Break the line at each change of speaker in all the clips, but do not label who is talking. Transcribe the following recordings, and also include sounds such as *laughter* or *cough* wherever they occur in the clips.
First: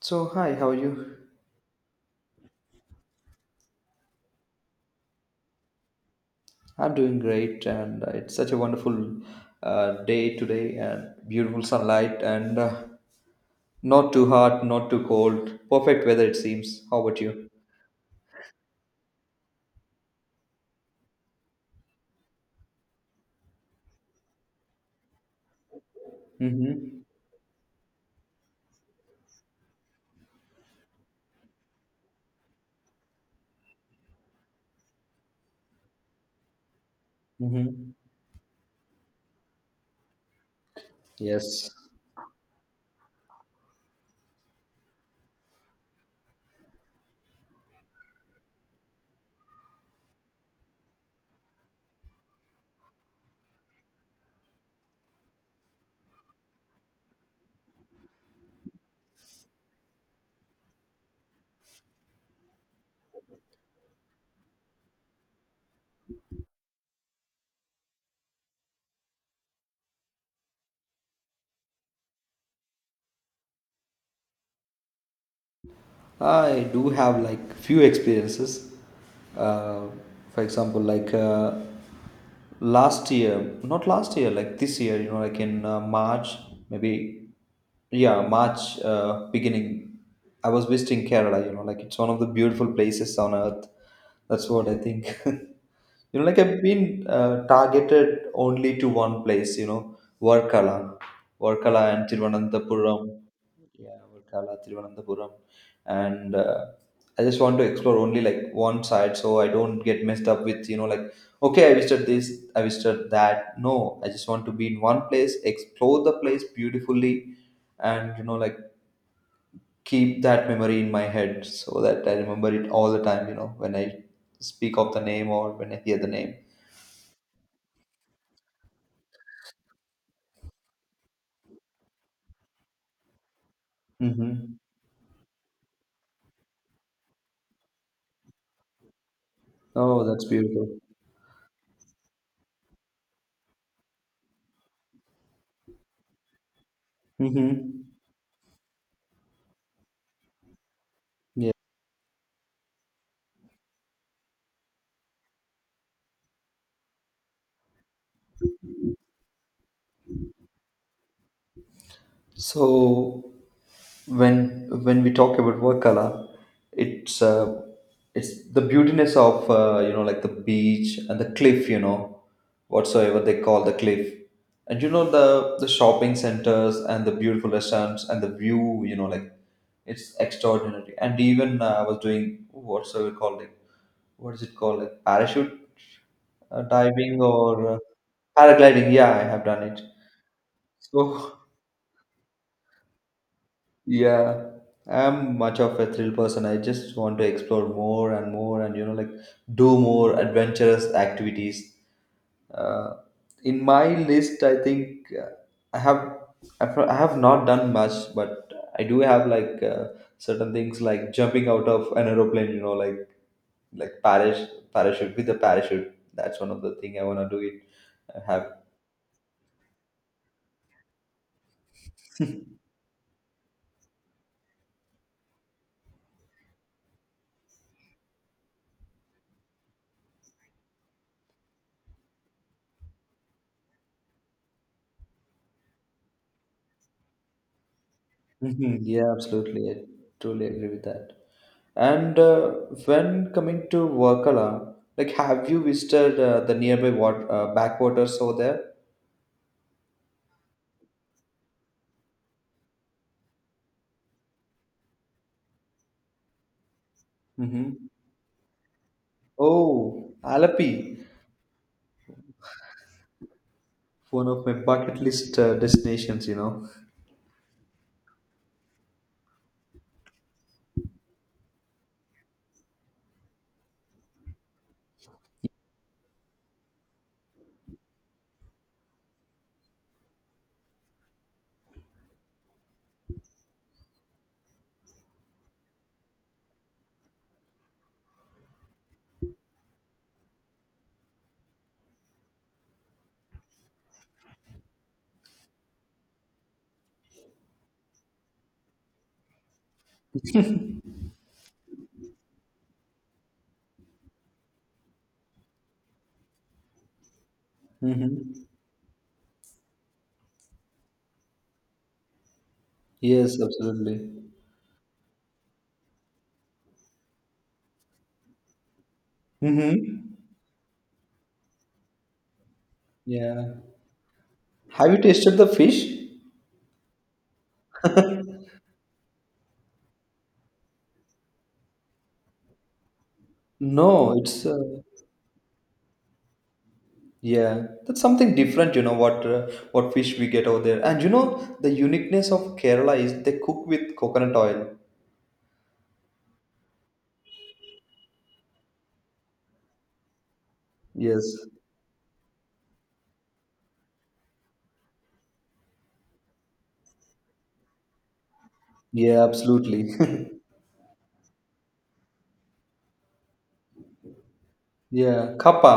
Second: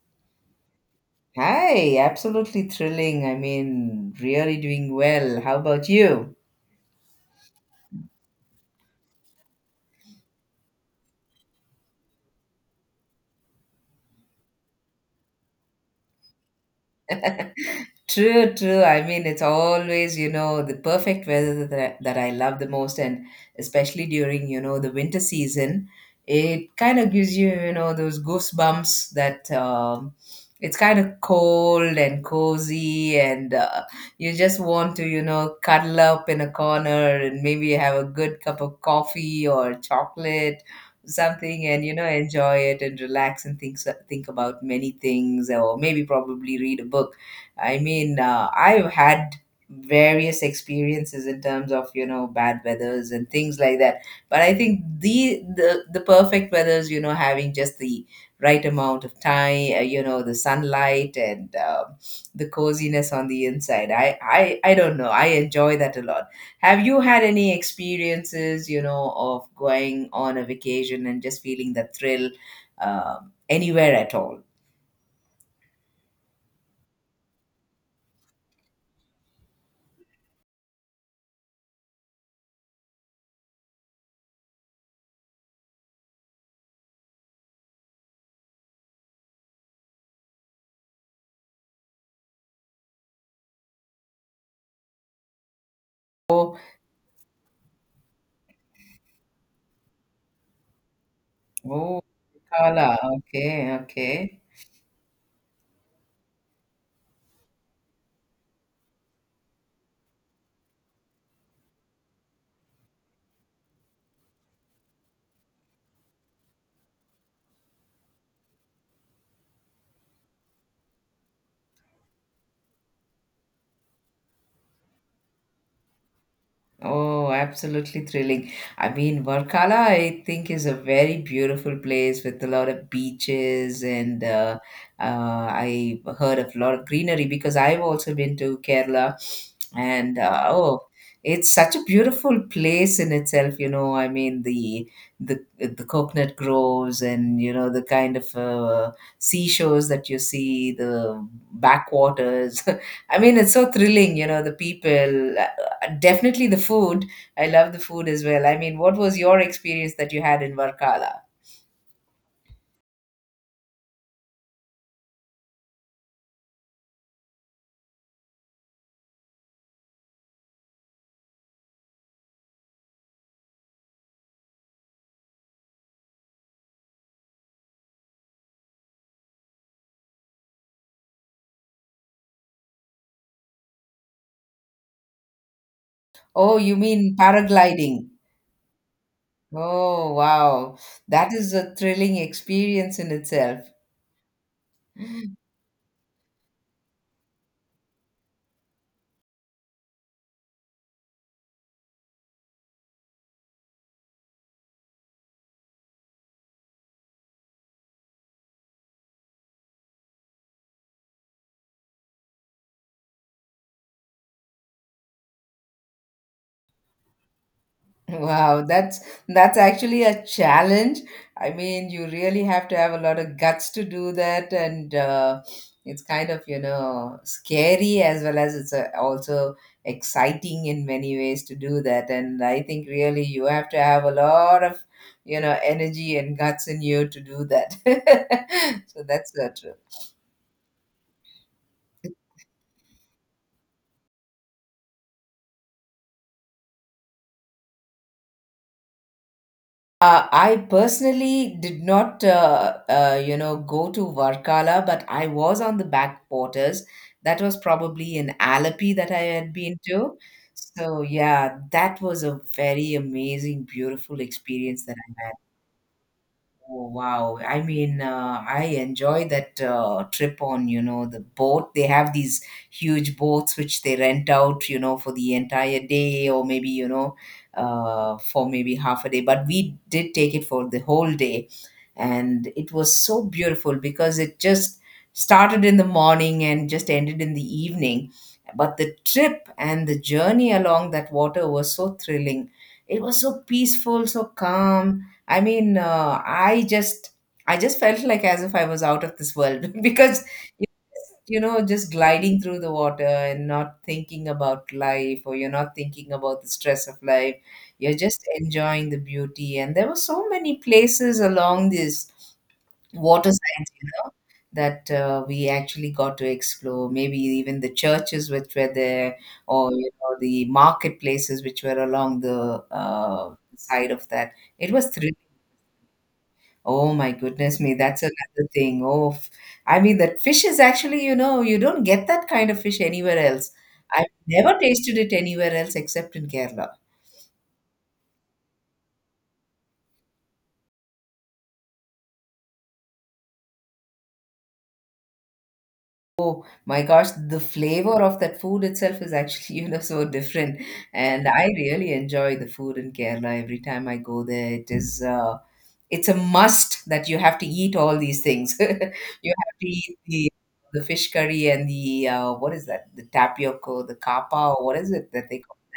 So, hi, how are you?
Hi, absolutely thrilling. I mean, really doing well. How about you?
I'm doing great, and it's such a wonderful day today, and beautiful sunlight, and not too hot, not too cold. Perfect weather, it seems. How about you?
True, true. I mean, it's always, you know, the perfect weather that I love the most, and especially during, you know, the winter season, it kind
Mm-hmm.
of gives you, you know, those goosebumps that. It's kind of cold and cozy, and you just want to, you know, cuddle up in a corner and maybe
Mm-hmm.
have a good cup of coffee or chocolate, something,
Yes.
and, you know, enjoy it and relax and think about many things, or maybe probably read a book. I mean, I've had various experiences in terms of, you know, bad weathers and things like that. But I think the perfect weathers, you know, having just the right amount of time, you know, the sunlight and the coziness on the inside. I don't know. I enjoy that a lot. Have you had any experiences, you know, of going on a vacation and just feeling the thrill anywhere at all?
I do have like few experiences. Uh, for example, like last year, not last year, like this year, you know, like in March, maybe, yeah, March beginning, I was visiting Kerala, you know, like it's one of the beautiful places on earth. That's what I think. *laughs* You know, like
Oh,
I've been uh, targeted only to one place, you know, Varkala. Varkala
oh.
and
Voilà,
Tiruvananthapuram.
okay,
Yeah,
okay.
Varkala, Tiruvananthapuram. And I just want to explore only like one side so I don't get messed up with, you know, like, okay, I visited this, I visited that. No, I just want to be in one place, explore the place beautifully, and, you know, like keep that memory in my head so that I remember it all the time, you know, when I speak of the name or when I hear the name.
Oh, absolutely thrilling. I mean, Varkala, I think, is a very beautiful place with a lot of beaches, and
Mm-hmm.
I heard of a lot of greenery because I've also been to Kerala,
Oh,
and
that's beautiful.
oh, it's such a beautiful place in itself. You know, I mean, the coconut groves, and you know, the
Mm-hmm.
kind of seashores that you see, the
Yeah.
backwaters. *laughs* I mean, it's so thrilling. You know, the people. Definitely the food. I love the food as well. I mean, what was your experience that you had in Varkala?
So when we talk about Wakala, it's uh, it's the beautiness of you know like the beach and the cliff, you know, whatsoever they call the cliff, and you know the shopping centers and the beautiful restaurants and the view, you know, like it's extraordinary. And even I was doing whatsoever called it? What is it called? Like parachute
Oh,
uh,
you mean
diving or
paragliding?
paragliding? Yeah, I have done it.
Oh, wow. That
So
is a thrilling experience in itself.
yeah, I'm much of a thrill person. I just want to explore more and more and, you know, like do more adventurous activities. Uh, in my list, I think I have I have not done much, but I do have like certain things like jumping out of an aeroplane, you know, like like parachute with a parachute. That's one of the thing I want to do it. I have.
Wow, that's actually a challenge. I mean, you really have to have a lot of guts to do that, and it's kind of, you know, scary as well as it's also exciting in many ways to do that. And I think really you have to have a lot of, you know, energy and guts in you to do that. *laughs*
*laughs*
So
Yeah,
that's
absolutely.
true.
I truly agree with that. And when coming to Wakala, like have you visited uh, the nearby backwaters over there?
I personally did not, you know, go to Varkala, but I was on the back waters. That was
Mm-hmm.
probably in Alleppey that I had been
Oh,
to.
Alapi,
So yeah, that was a very amazing, beautiful
one of my
experience that
bucket
I had.
list destinations, you know.
Oh, wow. I mean, I enjoy that trip on, you know, the boat. They have these huge boats which they rent out, you know, for the entire day or maybe, you know, for maybe half a day. But we did take it for the whole day and it was so beautiful because it just started in the morning and just ended in the evening, but the trip and the journey along that water was so thrilling. It was so peaceful, so calm. I mean, I just, I just felt like as if I was out of this world, *laughs* because, you know, just gliding through the water and not thinking about life, or you're not thinking about the stress of life. You're just
Mm-hmm.
enjoying the beauty. And there were so many places along this
Yes,
waterside, you know,
absolutely.
that we actually got to explore. Maybe even the churches which were there, or you
Mm-hmm.
know, the marketplaces which were along the
Yeah.
side of that. It was
Have you
thrilling.
tasted the fish?
Oh my goodness me, that's another thing. I mean, that fish is actually, you know, you don't get that kind of fish anywhere else. I've
No, it's
never tasted it anywhere else except in Kerala.
yeah, that's something different, you know, what fish we get over there. And you know, the uniqueness of Kerala is they cook with coconut oil.
Oh my gosh, the flavor of that food itself is actually, *laughs* you know, so different. And
Yes.
I really enjoy the food in Kerala every time I go there. It is, it's a must that you have to eat all these things. *laughs*
Yeah,
You have to
absolutely.
eat
*laughs*
the fish curry and the what is that? The tapioca, the kappa, or what is it that
Yeah,
they call
kappa.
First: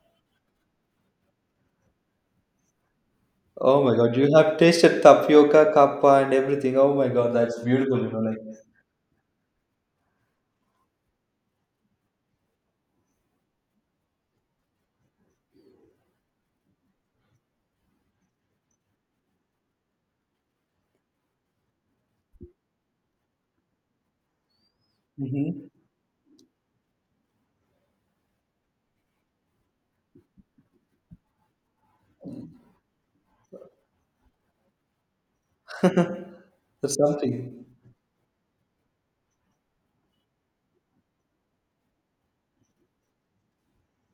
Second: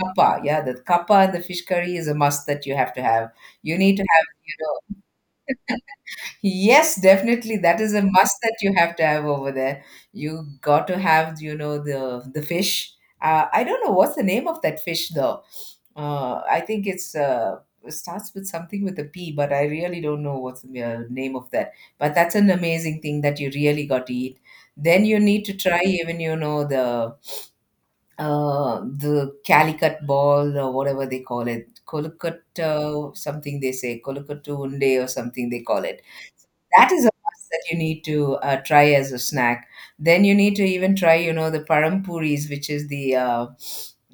kappa? Yeah, the kappa and the fish curry is a must that you have to have. You
Oh my
need to
God,
have,
you
you
have
know.
tasted tapioca, kappa, and everything.
Yes,
Oh my God,
definitely.
that's
That is
beautiful.
a
You know,
must
like
that you have to have over there. You got to have, you know, the fish. I don't know what's the name of that fish though. I think it's it starts with something with a P, but I really don't know what's the name of that. But that's an amazing thing that you really got to eat. Then you need
hmm
to try even, you know, the Calicut ball or whatever they call it, Colicut something they say, Colicut Unde or something they call it.
*laughs*
That
that's
is a must that
something.
you need to try as a snack. Then you need to even try, you know, the parampuris, which is uh,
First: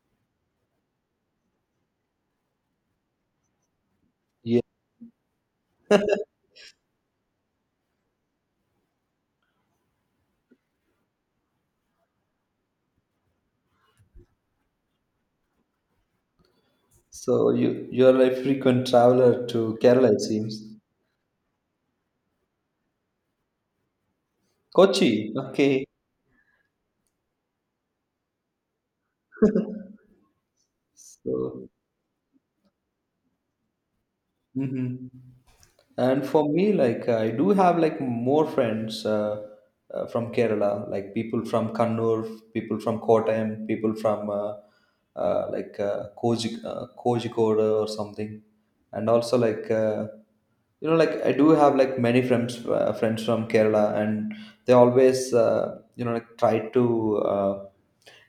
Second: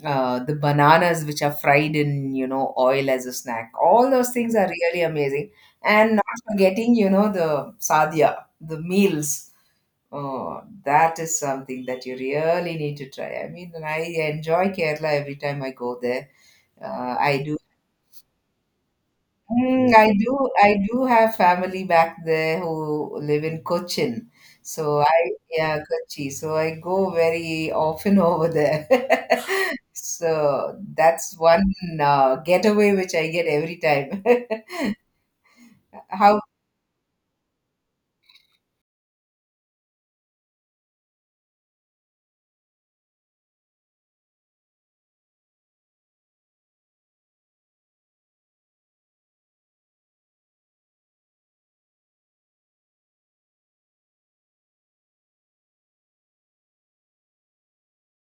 uh, the bananas which are fried in, you know, oil as a snack. All those things
Yeah.
are really amazing, and not forgetting, you know, the sadhya, the meals. Oh, that is something that you really need to try. I mean, I enjoy Kerala every time I go there. I
So
do.
you're a frequent traveler to
Mm,
Kerala,
I
it
do.
seems.
I do have family back there who live in Cochin. So I,
Kochi.
yeah,
Okay.
Kochi. So I go very often over there. *laughs*
*laughs*
So that's one
So
getaway which I get every time.
hmm. And
*laughs*
for me, like I do have like more friends from Kerala, like people from Kannur, people from Kottayam, people from Koji, Kozhikode or something, and also like you know, like I do have like many friends from Kerala, and they always you know like try to uh,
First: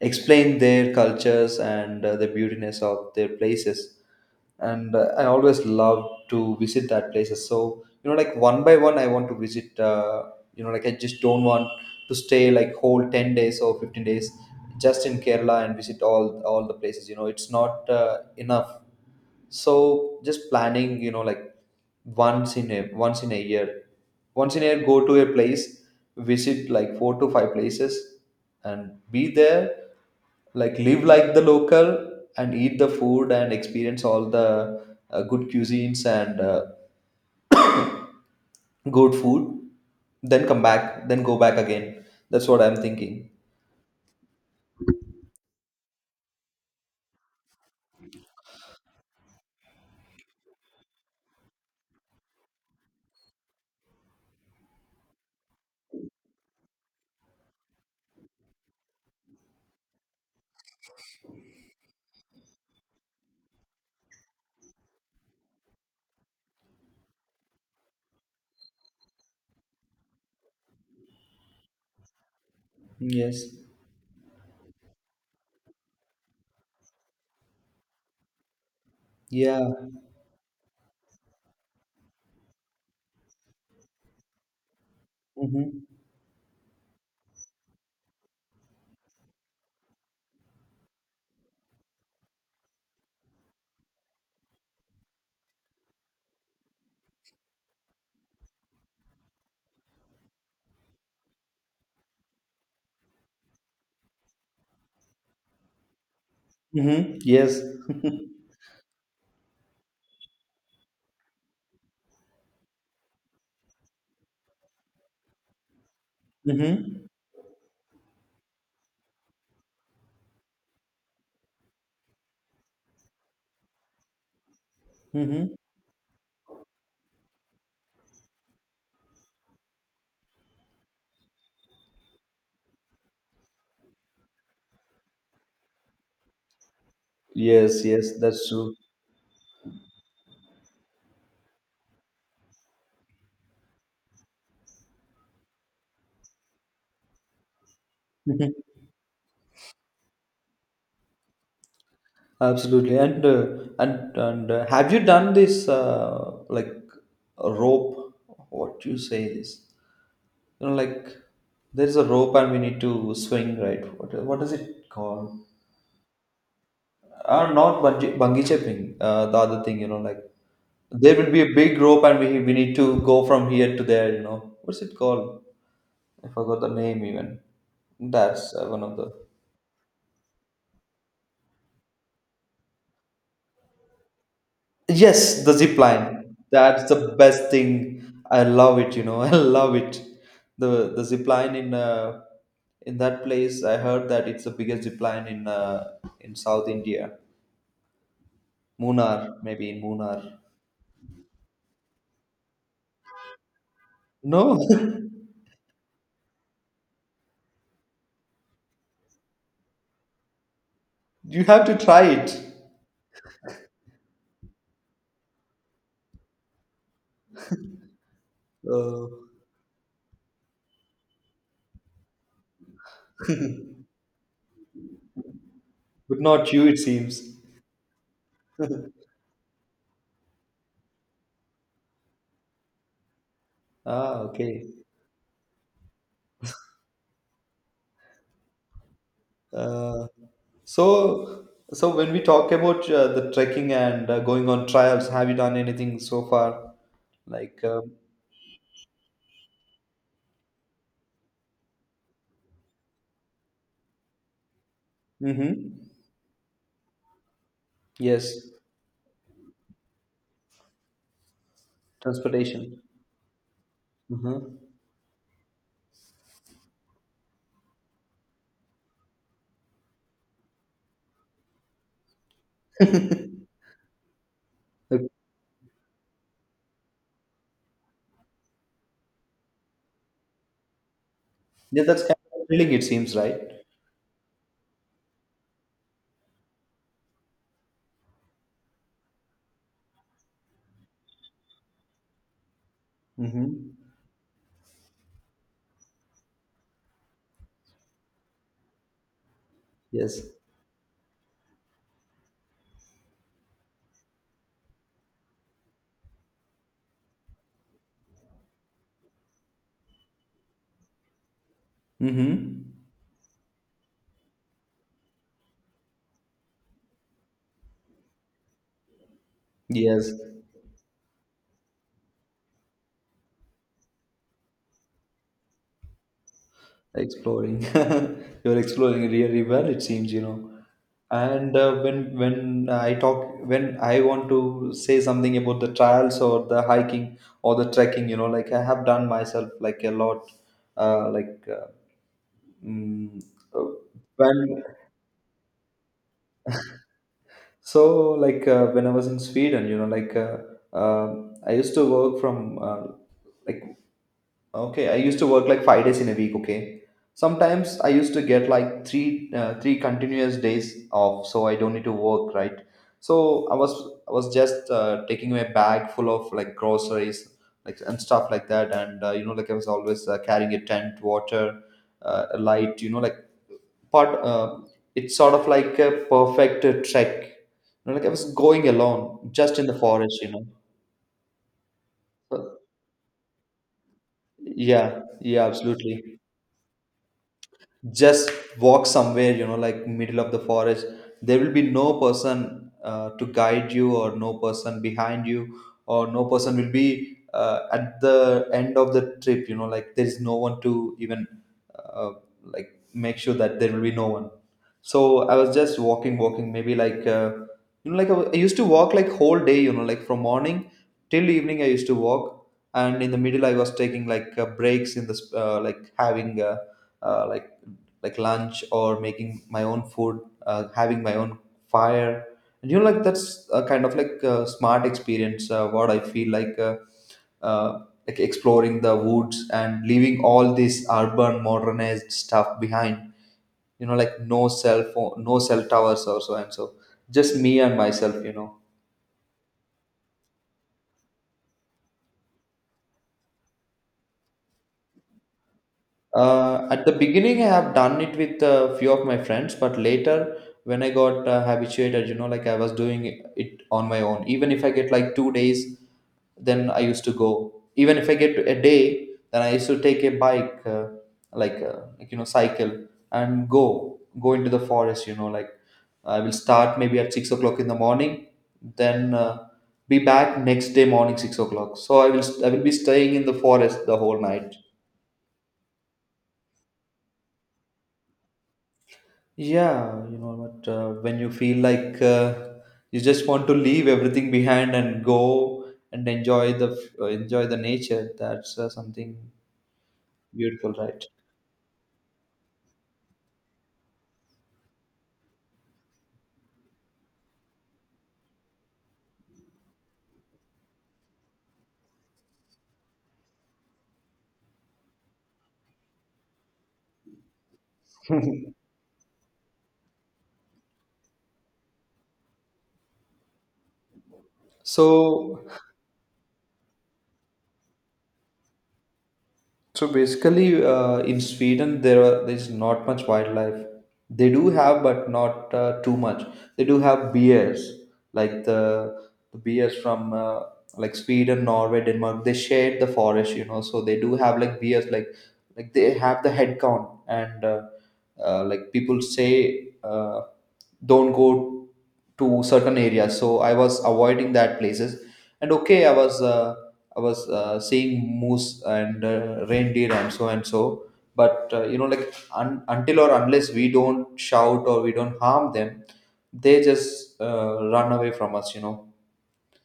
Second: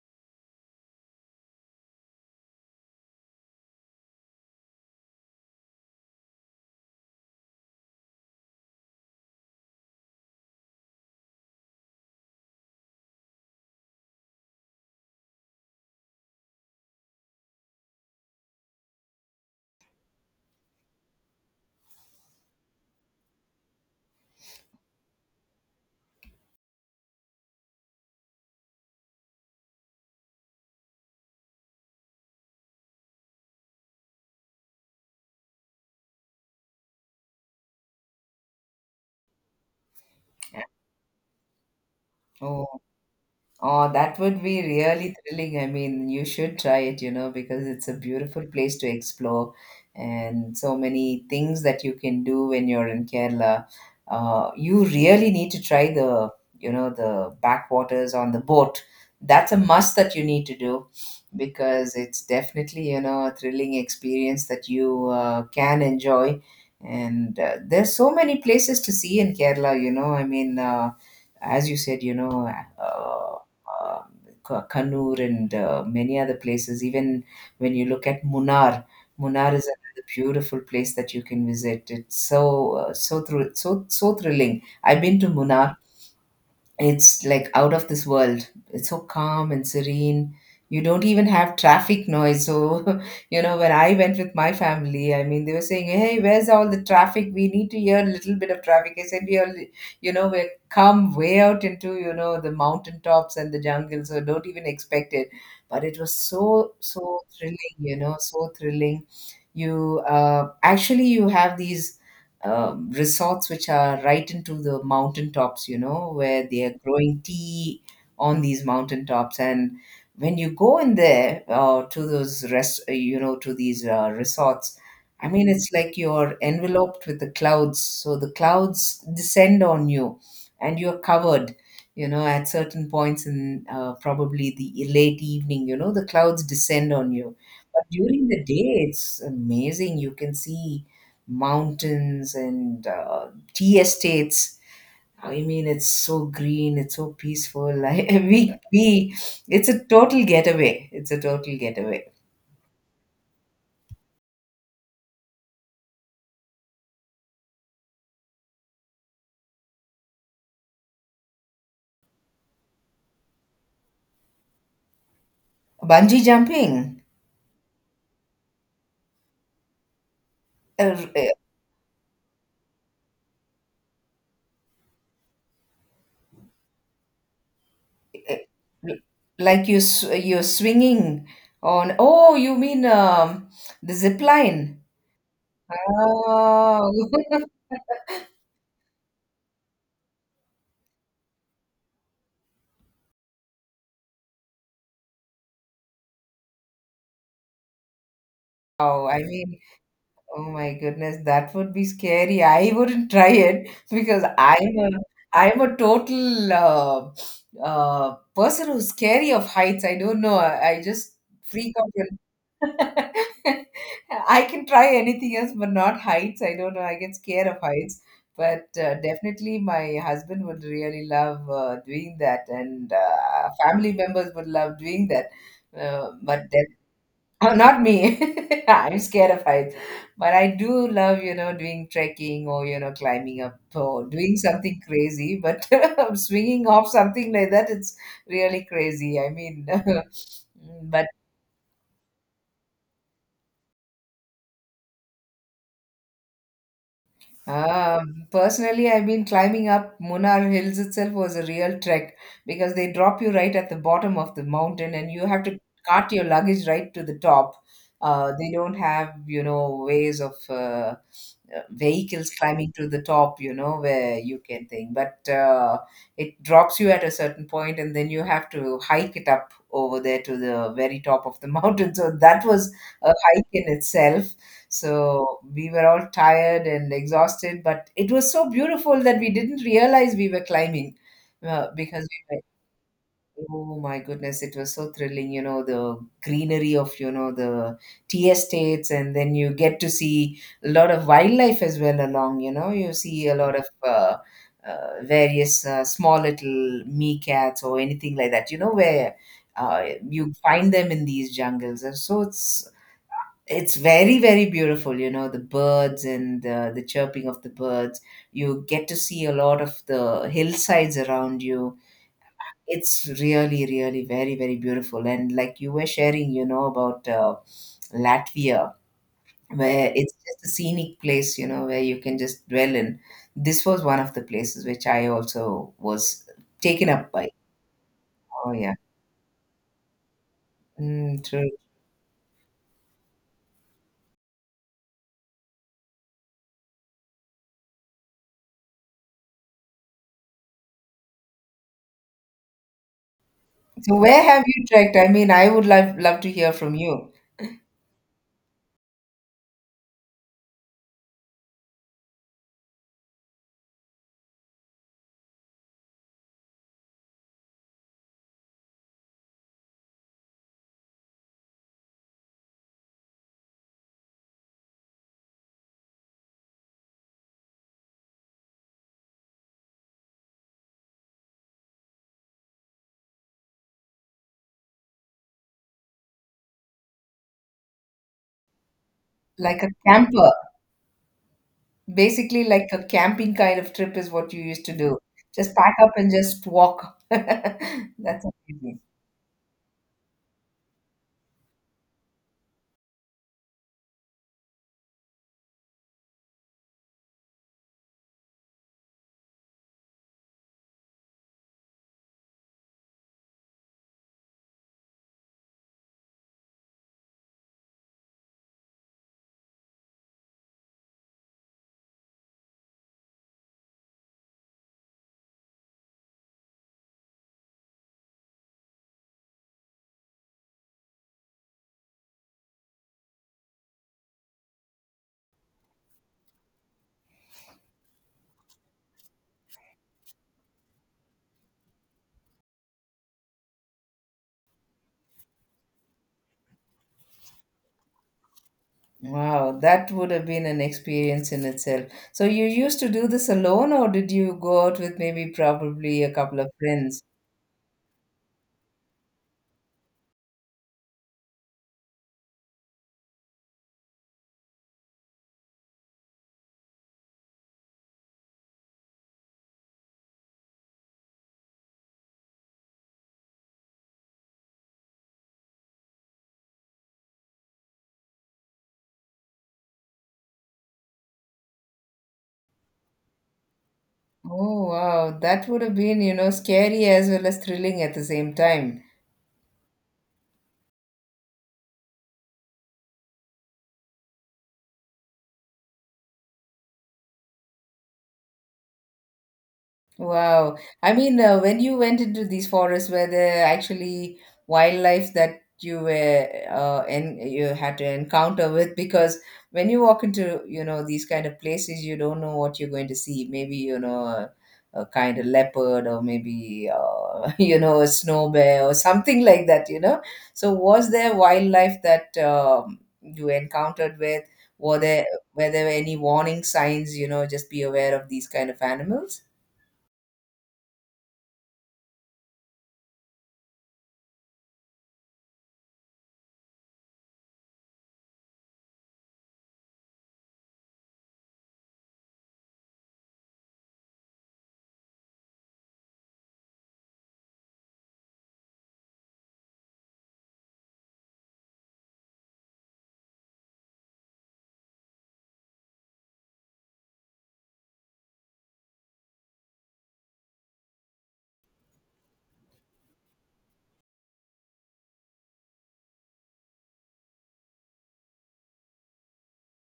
explain their cultures and the beautiness of their places and I always love to visit that places, so you know like one by one I want to visit, you know like I just don't want to stay like whole 10 days or 15 days just in kerala and visit all the places, you know it's not enough, so just planning you know like once in a year, go to a place, visit like 4 to 5 places and be there, like live like the local and eat the food and experience all the good cuisines and good food, then come back then go back again. That's what
How?
I'm thinking.
Oh, that would be really thrilling. I mean, you should try it, you know, because it's a beautiful place to explore and so many things that you can do when you're in Kerala. You really need to try the, you know, the backwaters on the boat. That's a must that you need to do because it's definitely, you know, a thrilling experience that you can enjoy. And there's so many places to see in Kerala, you know. I mean, as you said, you know, uh,
Yes
um, Kannur and many other places. Even when you look at Munnar, Munnar is
yeah
another beautiful place that you can visit. It's so so so thrilling. I've been to Munnar.
mm-hmm.
It's like out of this world. It's so calm and serene. You don't even have traffic noise, so *laughs* you know, when I went with my family, I mean, they were saying, hey, where's all the traffic? We need to hear a little bit of traffic. I said, we are, you know, we're come way out into, you know, the mountain tops and the jungle, so don't even expect it. But it was so
Mm-hmm.
so
Yes
thrilling, you know, so
*laughs*
thrilling. You actually, you have these resorts which are right into the mountaintops, you know, where they are
mm-hmm.
growing tea on these mountaintops. And when you go in there to those rest you know, to these resorts, I mean,
Mm-hmm.
it's like you're enveloped with the clouds, so the clouds descend on you and you're covered, you know, at certain points in, probably the late evening, you know, the clouds descend on you.
Yes,
But
yes,
during the
that's true.
day, it's amazing. You can see mountains and tea estates. I mean, it's so green, it's so peaceful. *laughs*
*laughs*
It's a total getaway. It's a total getaway.
Absolutely. And have you done this like a rope? What do you say is, you know like there is a rope and we need to swing, right? What is it called?
Bungee jumping,
Not bungee jumping. The other thing, you know like
uh,
there
uh,
will be a big rope and we need to go from here to there. You know what's it called? I forgot the name even.
uh,
That's one of the.
like you, you're swinging on. Oh, you mean the zip line?
Yes, the zip line. That's
Oh,
the best thing. I
*laughs*
love it, you know. *laughs* I love it. The zip line in in that place, I heard that it's the biggest zip line in in South India.
oh, I
Munnar,
mean.
maybe in Munnar.
Oh my goodness, that would be scary. I wouldn't try it *laughs* because
No,
I'm a total person who's scary of heights. I don't know. I just
*laughs* you have
freak
to
out
try
when
it.
*laughs* I can try anything else, but not heights. I don't know. I get scared of heights, but
Uh,
definitely my husband would really love doing that, and family members would love doing that.
but
But
not
*laughs*
you, it seems.
oh, not me. *laughs* I'm scared of heights, but I do love, you know, doing trekking or, you know, climbing up or
Ah,
doing
okay.
something crazy. But *laughs* swinging off something like that, it's really crazy. I mean,
Uh,
*laughs* but
so so when we talk about the trekking and going on trials, have you done anything so far? Like,
um, personally, I mean, climbing up Munnar Hills itself was a real trek because they drop you right at the bottom of the mountain and you have to
mm-hmm.
cart your luggage right to the top.
Yes,
They don't have, you know, ways of vehicles climbing
transportation.
to the top, you know, where you
Mm-hmm.
can think. But it drops you at a certain point and then you have to hike it up over there to the very top of the *laughs* mountain. So that was a hike in itself,
Like,
so we were all tired and exhausted, but it was so beautiful that we didn't realize we were climbing
yeah, that's
because
kind
we were,
of thrilling, it seems, right?
oh my goodness, it was so thrilling, you know, the greenery of, you know, the tea estates. And then you get to see a lot of wildlife as well along, you know, you see a lot of
Mm-hmm.
various small little meerkats or anything like that, you know, where uh,
Yes.
you find them in these jungles. And so it's very, very beautiful, you know, the birds and the chirping of the birds. You get to see a lot of the hillsides around you.
Mm-hmm.
It's really, really very, very beautiful. And like you were sharing, you know, about Latvia, where
Yes,
it's just a scenic place, you know, where you can just dwell in. This was one of the places which I also was taken up by.
exploring. *laughs*
Oh,
You're
yeah.
exploring really well, it seems, you know.
Mm, true.
And when I talk, when I want to say something about the trials or the hiking or the trekking, you know, like I have done myself like a lot, like mm, uh,
So where have
when
you trekked? I mean, I would love to hear from you.
so, like when I was in Sweden, you know, I used to work from like okay, I used to work like 5 days in a week. Okay, sometimes I used to get like three continuous days off, so I don't need to work, right? So I was just taking my bag full of like groceries, like and stuff like that, and you know, like I was always carrying a tent, water, a light, you know, like part it's sort of like a perfect trek, you know, like I was going alone just
Like
in
a
the forest,
camper.
you know.
Basically,
So,
like a camping kind of trip is what you used to do.
yeah, yeah,
Just pack up and
absolutely,
just walk. *laughs* That's
just
amazing.
walk somewhere, you know, like middle of the forest. There will be no person to guide you, or no person behind you, or no person will be at the end of the trip, you know, like there is no one to even uh, like make sure that there will be no one. So I was just walking, walking, maybe you know like I used to walk like whole day, you know, like from morning till evening I used to walk, and in the middle I was taking like breaks in this like having uh, like like lunch or making my own food, having my own fire, and you know like that's a kind of like a smart experience what I feel like uh, like exploring the woods and leaving all this urban modernized stuff behind, you know, like no cell phone, no cell towers or so and so, just me and myself, you know.
Wow, that would have been an experience in itself. So you used to do this alone, or did you go out with maybe probably a couple of
At the
friends?
beginning, I have done it with a few of my friends, but later, when I got habituated, you know, like I was doing it on my own. Even if I get like 2 days, then I used to go. Even if I get a day, then I used to take a bike, you know, cycle and go into the forest. You know, like I will start maybe at 6 o'clock in the morning, then be back next day morning 6 o'clock. So I will be staying in the forest the whole night.
Oh, wow, that would have been, you know, scary as well as thrilling at the same time.
Yeah, you know what? When you feel like you just want to leave everything behind and go and enjoy the nature, that's something
Wow.
beautiful,
I
right?
mean, when you went into these forests, were there actually wildlife that you were and you had to encounter with? Because when you walk into, you know, these kind of places, you don't know what you're going to see. Maybe, you know, a kind of leopard or maybe, *laughs* you know, a snow bear or something like that, you know? So was there wildlife that you encountered with? Were there,
So
were there any warning signs, you know, just be aware of these kind of animals?
so basically, in Sweden, there's not much wildlife. They do have, but not too much. They do have bears, like the bears from like Sweden, Norway, Denmark. They share the forest, you know. So they do have like bears, like they have the head count, and people say, don't go to certain areas. So I was avoiding that places, and okay, I was. I was seeing moose and reindeer and so and so. But you know, like until or unless we don't shout or we don't harm them, they just run away from us. You know,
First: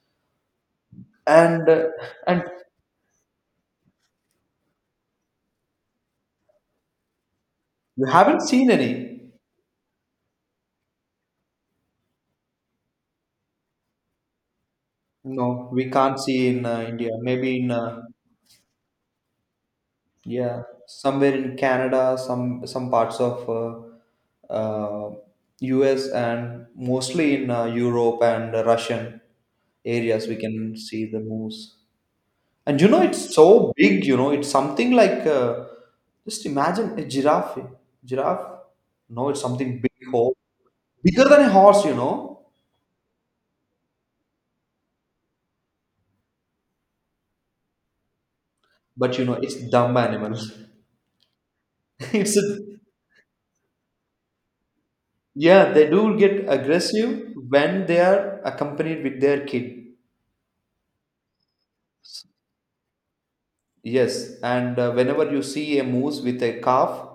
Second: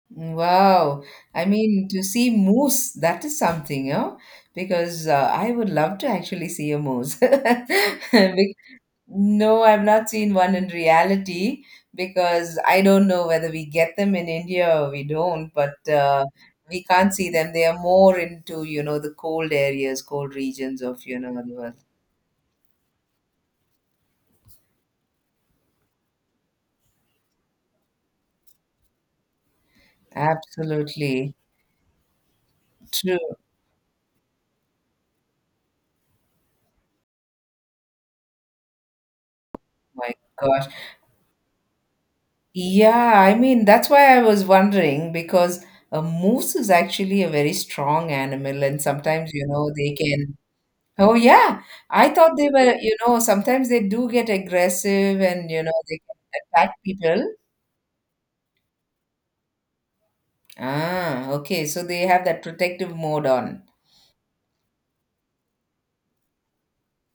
Wow. I
and
mean, to see
and
moose, that is something, you know, because I would love to actually see a moose. *laughs*
we haven't
Bec-
seen any.
No, I've not seen one in reality because I don't know whether we get them in India or we don't,
No,
but
we can't see in
we
India.
can't see them.
Maybe
They
in
are
uh,
more into, you know, the cold areas, cold
yeah,
regions of, you know,
somewhere
the
in
world.
Canada, some parts of U.S. and mostly in Europe and Russian areas, we can see the
Absolutely
moose. And you know,
true.
it's so big, you know, it's something like just imagine a giraffe. Eh? Giraffe? No, it's something big,
My God.
bigger than a horse, you know.
Yeah, I mean, that's why I was wondering because a moose is actually a very strong animal, and
But you
sometimes,
know,
you
it's
know, they
dumb
can.
animals.
Oh, yeah.
*laughs*
I thought
it's a,
they were, you know, sometimes they do get aggressive and, you know,
yeah, they
they can
do get
attack people.
aggressive when they are accompanied with their kid.
Ah, okay. So they have that protective mode on.
Yes, and whenever you see a moose with a calf,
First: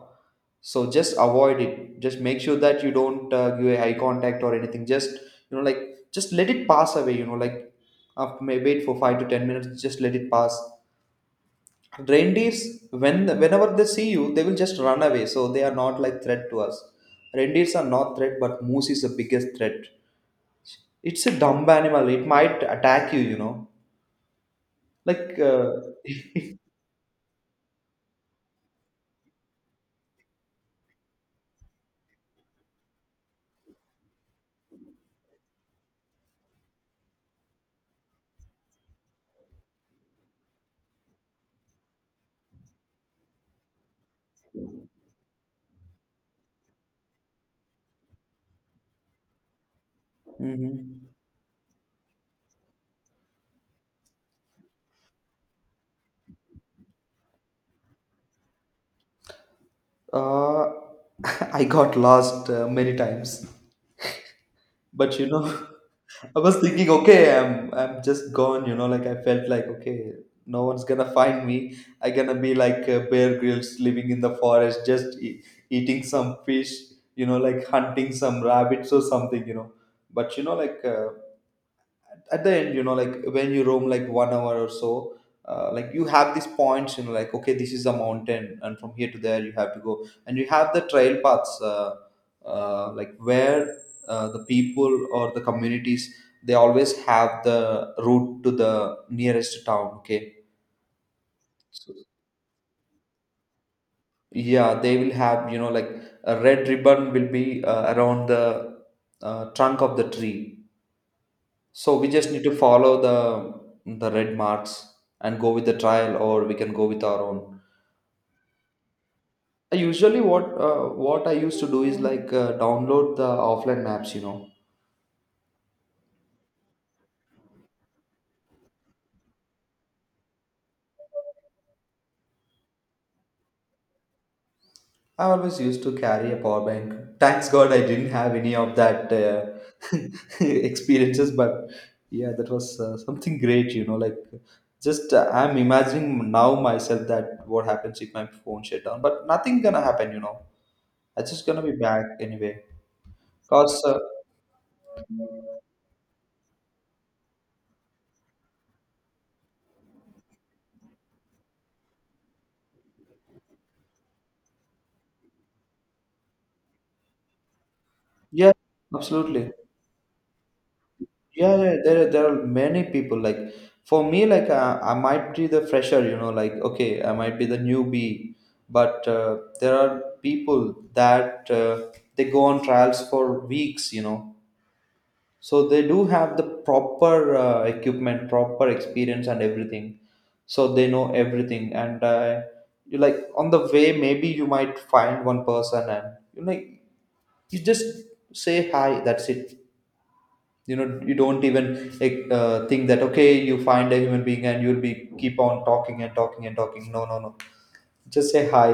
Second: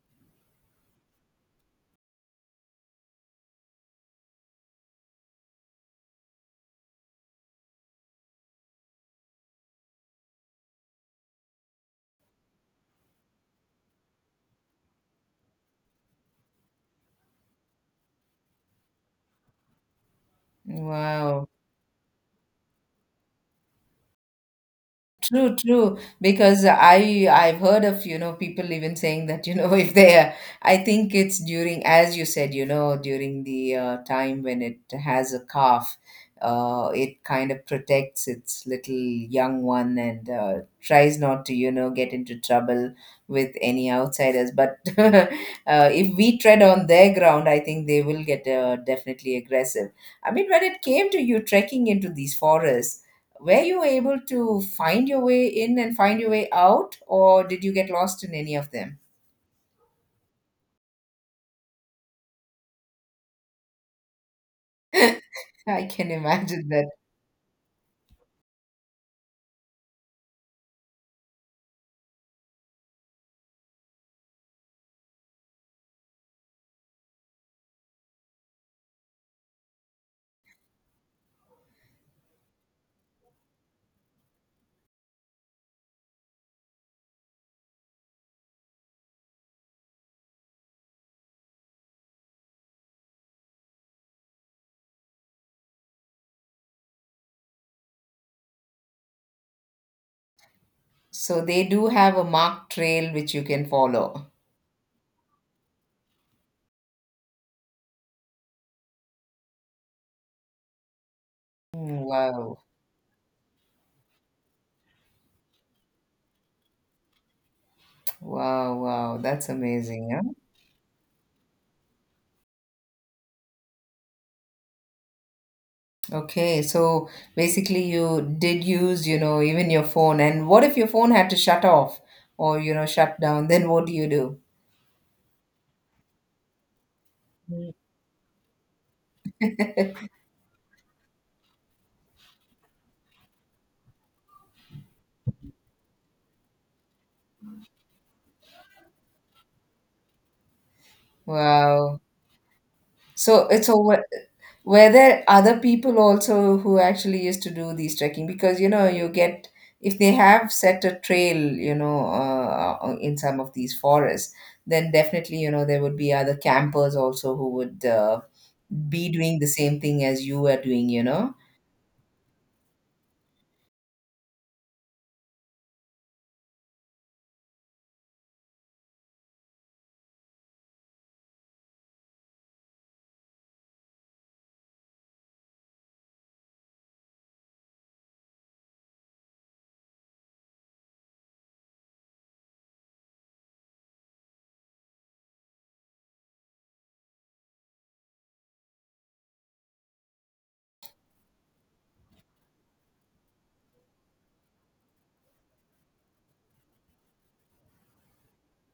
so just avoid it. Just make sure that you don't give eye contact or anything. Just like just let it pass away. Like after may wait for 5 to 10 minutes. Just let it pass. Reindeers, whenever they see you, they will just run away. So they are not like threat to us. Reindeers are not threat, but moose is the biggest threat. It's a
Wow.
dumb animal. It might attack you. You know, like.
True, true.
*laughs*
Because I've heard of, you know, people even saying that, you know, *laughs* if they are I think it's during, as you said, you know, during the time when it has a calf, it kind of protects its little young one and tries not to, you know, get into trouble with any outsiders. But *laughs* if we tread on their ground, I think they will get definitely aggressive. I mean, when it came
Mhm.
to you trekking into these forests, were you able to find your way in and find your way out, or did you get lost in any of them?
Uh, *laughs* I got lost many times, but
*laughs* I can
*laughs* I was
imagine that.
thinking, okay, I'm just gone. Like I felt like, okay, no one's gonna find me. I gonna be like Bear Grylls living in the forest, just eating some fish. Like hunting some rabbits or something. But at the end, like when you roam like one hour or so, like you have these points, like, okay, this is a mountain, and from here to there you have to go, and you have the trail paths, like where the people or the communities, they always have the route to the nearest town. Okay,
So they do
so,
have a marked trail which you can follow.
yeah, they will have, like, a red ribbon will be around the trunk of the tree. So
Mm,
we just need to
wow,
follow the red marks and go with the trial, or we can go with our own.
wow, wow. That's
I
amazing,
usually,
huh?
what I used to do is like download the offline maps, you know.
Okay, so basically you did use, you know, even your phone. And what if your phone had to shut off or, you know, shut down? Then what do you do?
I always used to carry a power bank. Thanks God, I didn't have any of that *laughs* experiences. But yeah, that was something great. Like just I'm imagining now myself that what happens if my phone shut down. But nothing gonna happen. You know, I just gonna be
Wow.
back anyway.
So it's
Cause
over. Were there other people also who actually used to do these trekking? Because you know, you get if they have set a trail, you know, in some of these forests, then definitely you know there would be other campers also who would
yeah,
be doing the
absolutely.
same thing as you are doing. You know.
Yeah, yeah. There are many people. Like for me, like I might be the fresher, you know. Like, okay, I might be the newbie, but there are people that they go on trials for weeks, you know. So they do have the proper equipment, proper experience, and everything. So they know everything, and you like on the way, maybe you might find one person, and you like you just say hi. That's it, you know, you don't even like, think that, okay, you find a human being and you'll be keep on talking and talking and talking. No, no, no, just say hi,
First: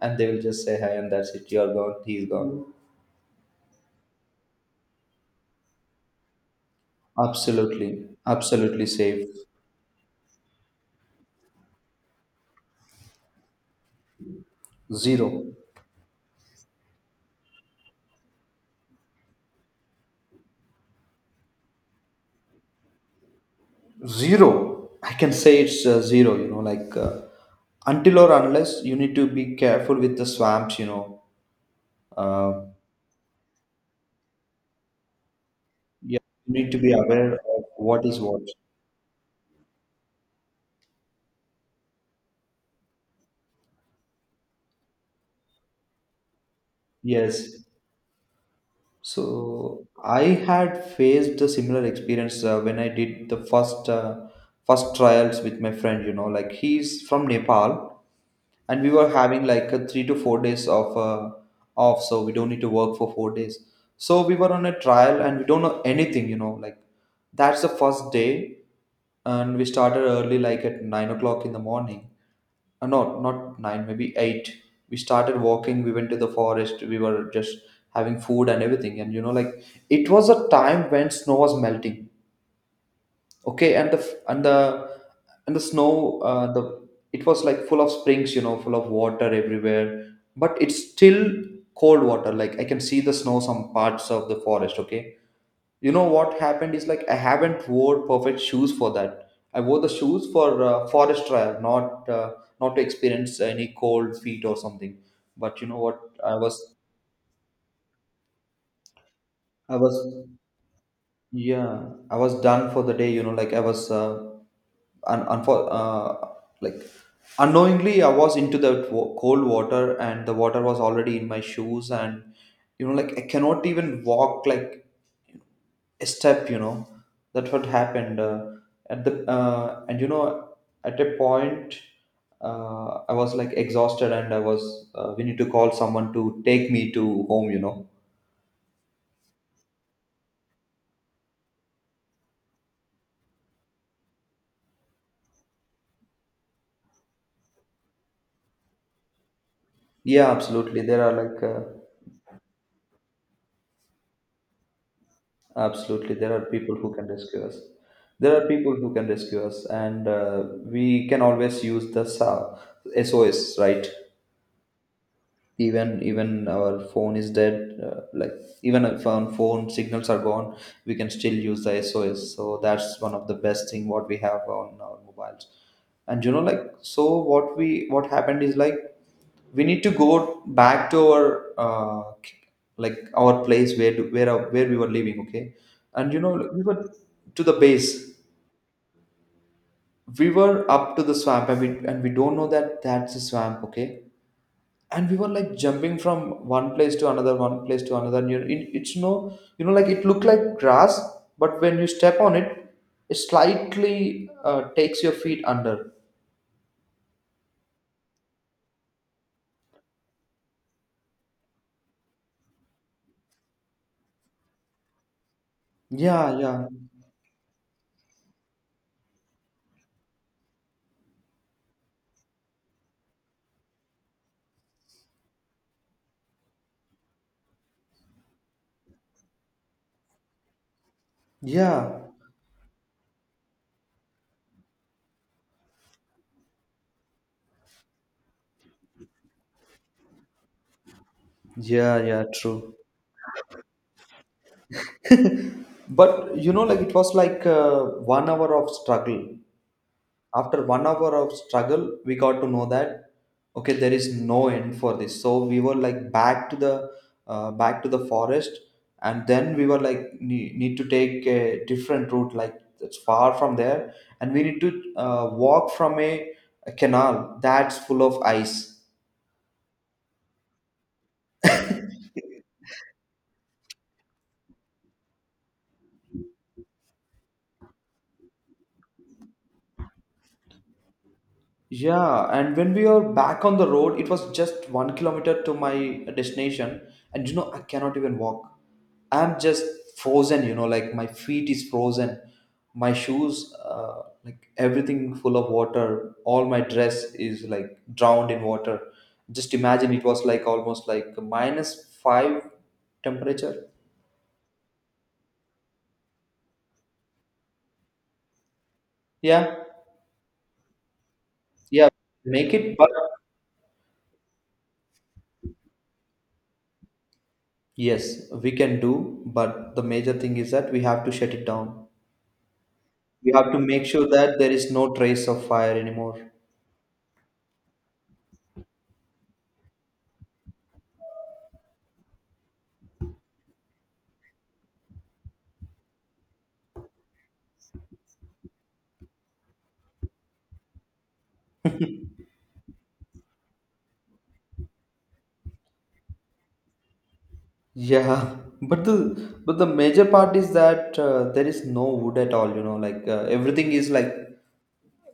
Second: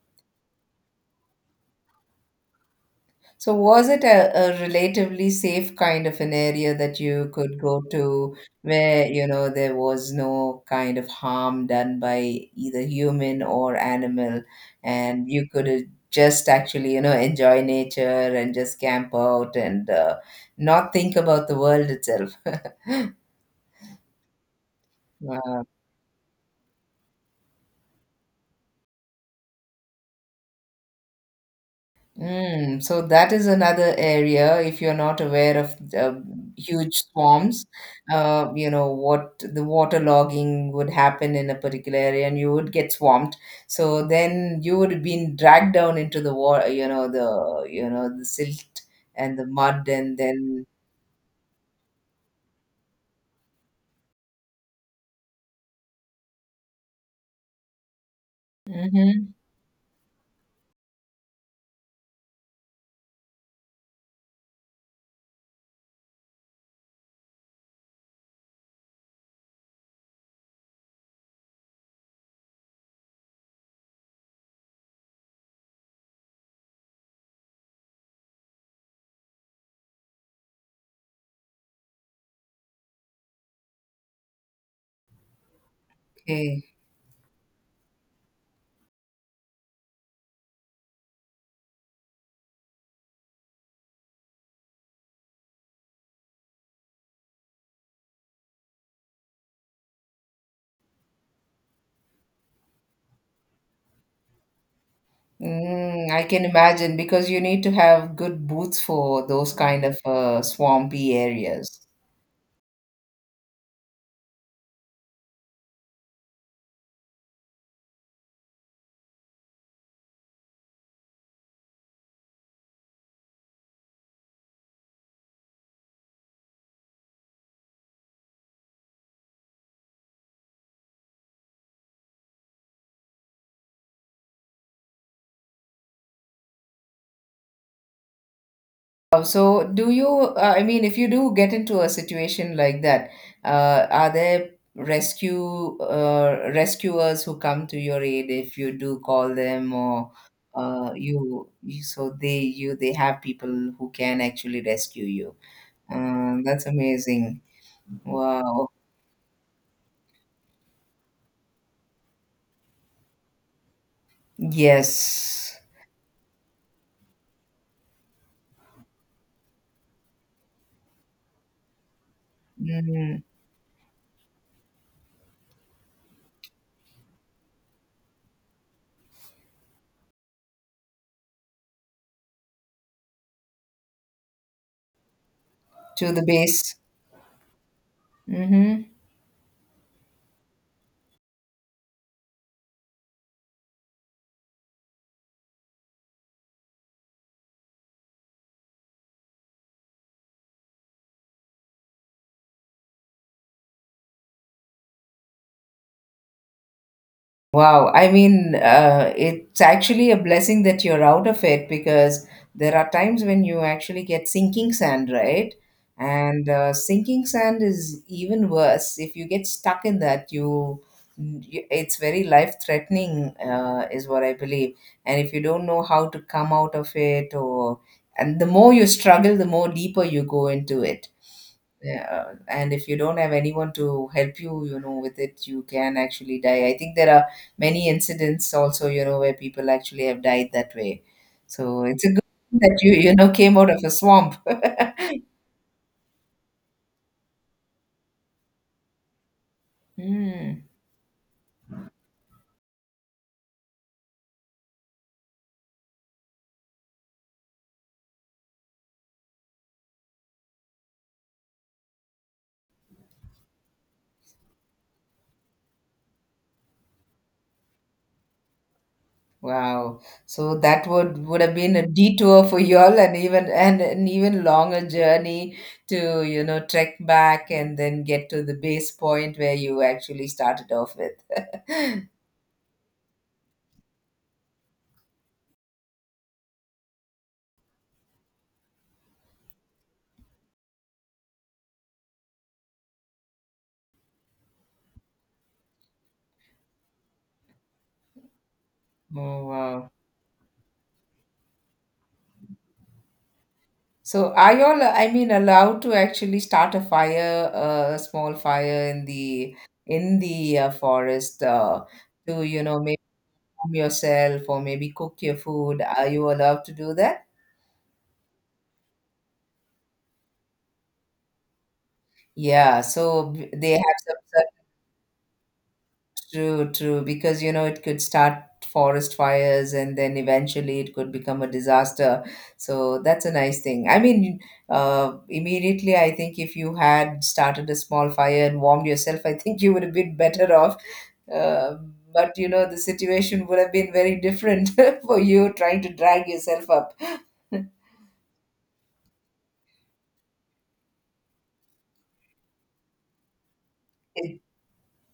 and they will just say hi, and that's it. You're gone. He's gone.
So was it a relatively safe kind of an area that you could go
Absolutely.
to
Absolutely
where, you
safe.
know, there was no kind of harm done by either human or animal,
Zero.
and you could just actually, you know, enjoy nature and just camp out and not think about the world itself? *laughs*
Zero, I can say
Wow.
it's zero, like, until or unless you need to be careful with the swamps, you know. uh,
Mm, so that is another area. If you're not aware of the
yeah, you need to be
huge
aware of
storms,
what is what.
you know what the water logging would happen in a particular area, and you would get swamped. So then you would have been dragged down into the water. You know
Yes.
the silt and the mud,
So
and
I
then.
had faced a similar experience when I did the first trials with my friend. You know, like he's from Nepal, and we were
Mm-hmm.
having like a 3 to 4 days of off, so we don't need to work for 4 days. So we were on a trial, and we don't know anything. You know, like that's the first day, and we started early, like at 9 o'clock in the morning, no, not nine, maybe eight. We started walking. We went to the forest. We were just having food and everything. And you know, like it was a time when snow was melting. Okay, and the f- and the snow,
Okay.
the it was like full of springs. You know, full of water everywhere. But it's still cold water. Like I can see the snow some parts of the forest. Okay, you know what happened is, like, I haven't wore perfect shoes for that. I wore the shoes for forest trial, not to experience any cold feet or something. But you know what,
Mm, I
i
can
was
imagine because you need to have good boots for those
I
kind
was
of swampy
yeah,
areas.
I was done for the day, you know, like I was un- unfor- uh, like unknowingly I was into the cold water, and the water was already in my shoes. And, you know, like I cannot even walk, like step, you know. That's what happened, at the and you know, at a point, I was like exhausted, and I was, we need to call someone to take me to home, you know.
Oh, so, I mean, if you do get into a situation like that, are there rescue rescuers who come to your aid if you do call them or
Yeah, absolutely, there are, like,
you, you, so they, you, they have people who can actually rescue you.
absolutely there are
That's
people who can
amazing.
rescue us. There are
Wow.
people who can rescue us, and we can always use the SOS, right.
Yes.
Even our phone is dead, like, even if our phone signals are gone, we can still use the SOS. So that's one
Mm,
of the best thing what we have on our mobiles. And, you know, like, so what we, what happened is, like, we need to go back to our like, our place, where we were living. Okay.
to
And, you
the
know, like, we
base.
were to the base.
Mm-hmm.
We were up to the swamp, and we don't know that that's a swamp. Okay, and we were like jumping from one place to another, one place to another, and you, it, it's no, you know, like it looked like grass. But when you step on it, it slightly takes your feet under.
Wow, I mean, it's actually a blessing that you're out of it because there are times when you actually get sinking sand, right?
Yeah,
And
yeah,
sinking sand is even worse. If you get stuck in that, you it's very life threatening, is what I believe. And if you don't know how to come out of it, or and the more you struggle, the more deeper you go into it.
yeah,
Yeah, and if you don't have anyone to help you, you know, with it, you can actually die. I think there are many incidents also, you know, where people actually have died that way. So
yeah,
it's a good
yeah,
thing
true.
that you know, came out of a swamp. *laughs*
*laughs* But, you know, like, it was like one hour of struggle.
Hmm.
After one hour of struggle, we got to know that, okay, there is no end for this. So we were like back to the forest. And then we were like need to take a different route, like, it's far from there. And we need to walk from a canal that's full of ice.
Wow. So that would have
*laughs*
been a detour for you all and even and an even longer journey to, you know, trek back and then get to the base point where you actually started off with.
Yeah, and when we were back on the road, it was just 1 kilometer to my destination, and you know, I cannot even walk. I'm just frozen, you know, like my feet is frozen, my shoes, like everything full of water, all my dress is like drowned in water.
Oh
Just
wow.
imagine it was like almost like minus five temperature.
So are you all, I mean, allowed to actually start a fire, a small fire in the
Yeah,
forest
yeah,
to,
make
you
it,
know,
but
maybe warm yourself or maybe cook your food? Are you allowed to do that?
yes, we can do, but the major thing is that we have to shut it down.
Yeah, so
We have to
they
make
have
sure
some.
that there is no trace of fire anymore.
True, true. Because, you know, it could start forest fires and then eventually it could become a disaster. So that's a nice thing. I mean, immediately, I think if you had started a small fire and warmed yourself, I think you would have been better off. Uh, but, you know, the situation would have been very different *laughs* for you trying to drag yourself up. *laughs*
Yeah, *laughs* but the but the major part is that there is no wood at all. You know, like everything is like
It,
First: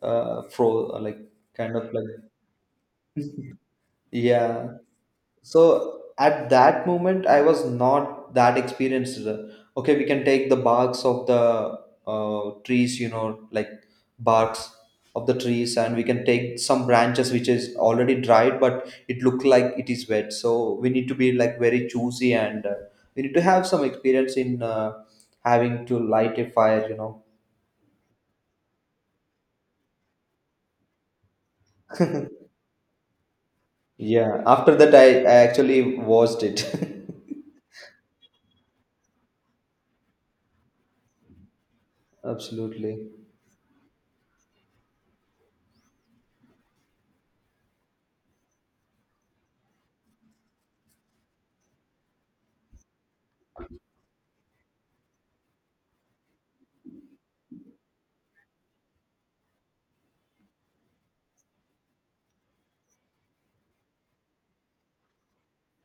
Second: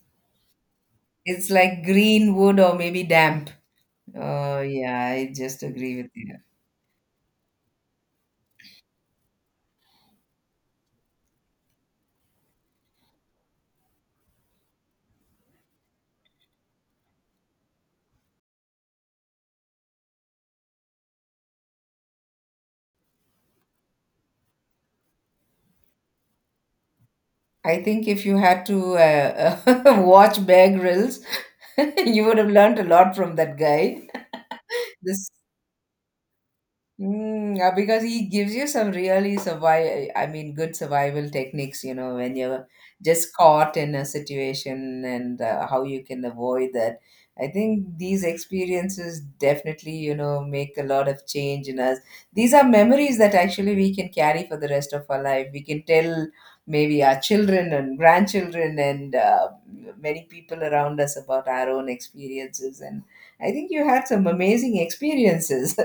fro like
it's
kind
like
of like,
green wood or maybe damp.
*laughs*
Oh,
yeah.
yeah, I just
So
agree with you.
at that moment, I was not that experienced. Okay, we can take the barks of the trees, you know, like, barks of the trees, and we can take some branches which is already dried, but it look like it is wet. So we need to be like very choosy, and we need to have some experience in having to light a fire, you know.
I think if you had to *laughs* watch Bear Grylls, *laughs* you would have learned a lot from that guy.
Yeah. After that,
*laughs*
I,
This.
I actually watched it. *laughs*
Mm, because he gives you some really survive, I mean, good survival techniques, you know, when you're
Absolutely.
just caught in a situation and how you can avoid that. I think these experiences definitely, you know, make a lot of change in us. These are memories that actually we can carry for the rest of our life. We can tell maybe our children and grandchildren and many people around us about our own experiences. And I think you had some amazing experiences.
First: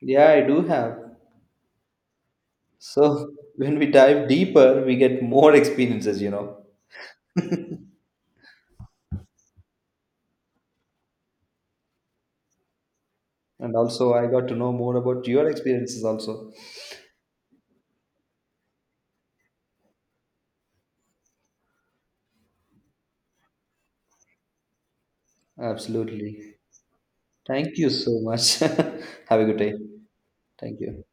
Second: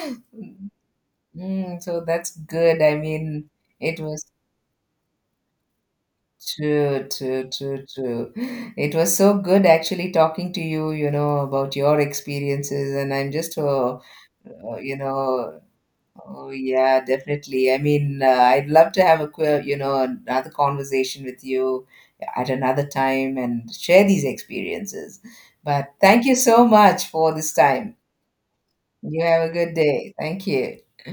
Yeah, I do have.
Mm, so that's good. I
So
mean,
when we
it was
dive deeper, we get more experiences, you know.
true, true,
*laughs*
true, true. It was so good actually talking to you, you know, about your experiences. And I'm just,
And also, I got to know
uh, you
more about your
know,
experiences,
oh,
also.
yeah, definitely. I mean, I'd love to have you know, another conversation with you at another time and share these experiences. But thank
Absolutely.
you so much for this
Thank you
time.
so much. *laughs*
You
Have a
have a
good
good
day.
day. Thank you.
Thank you.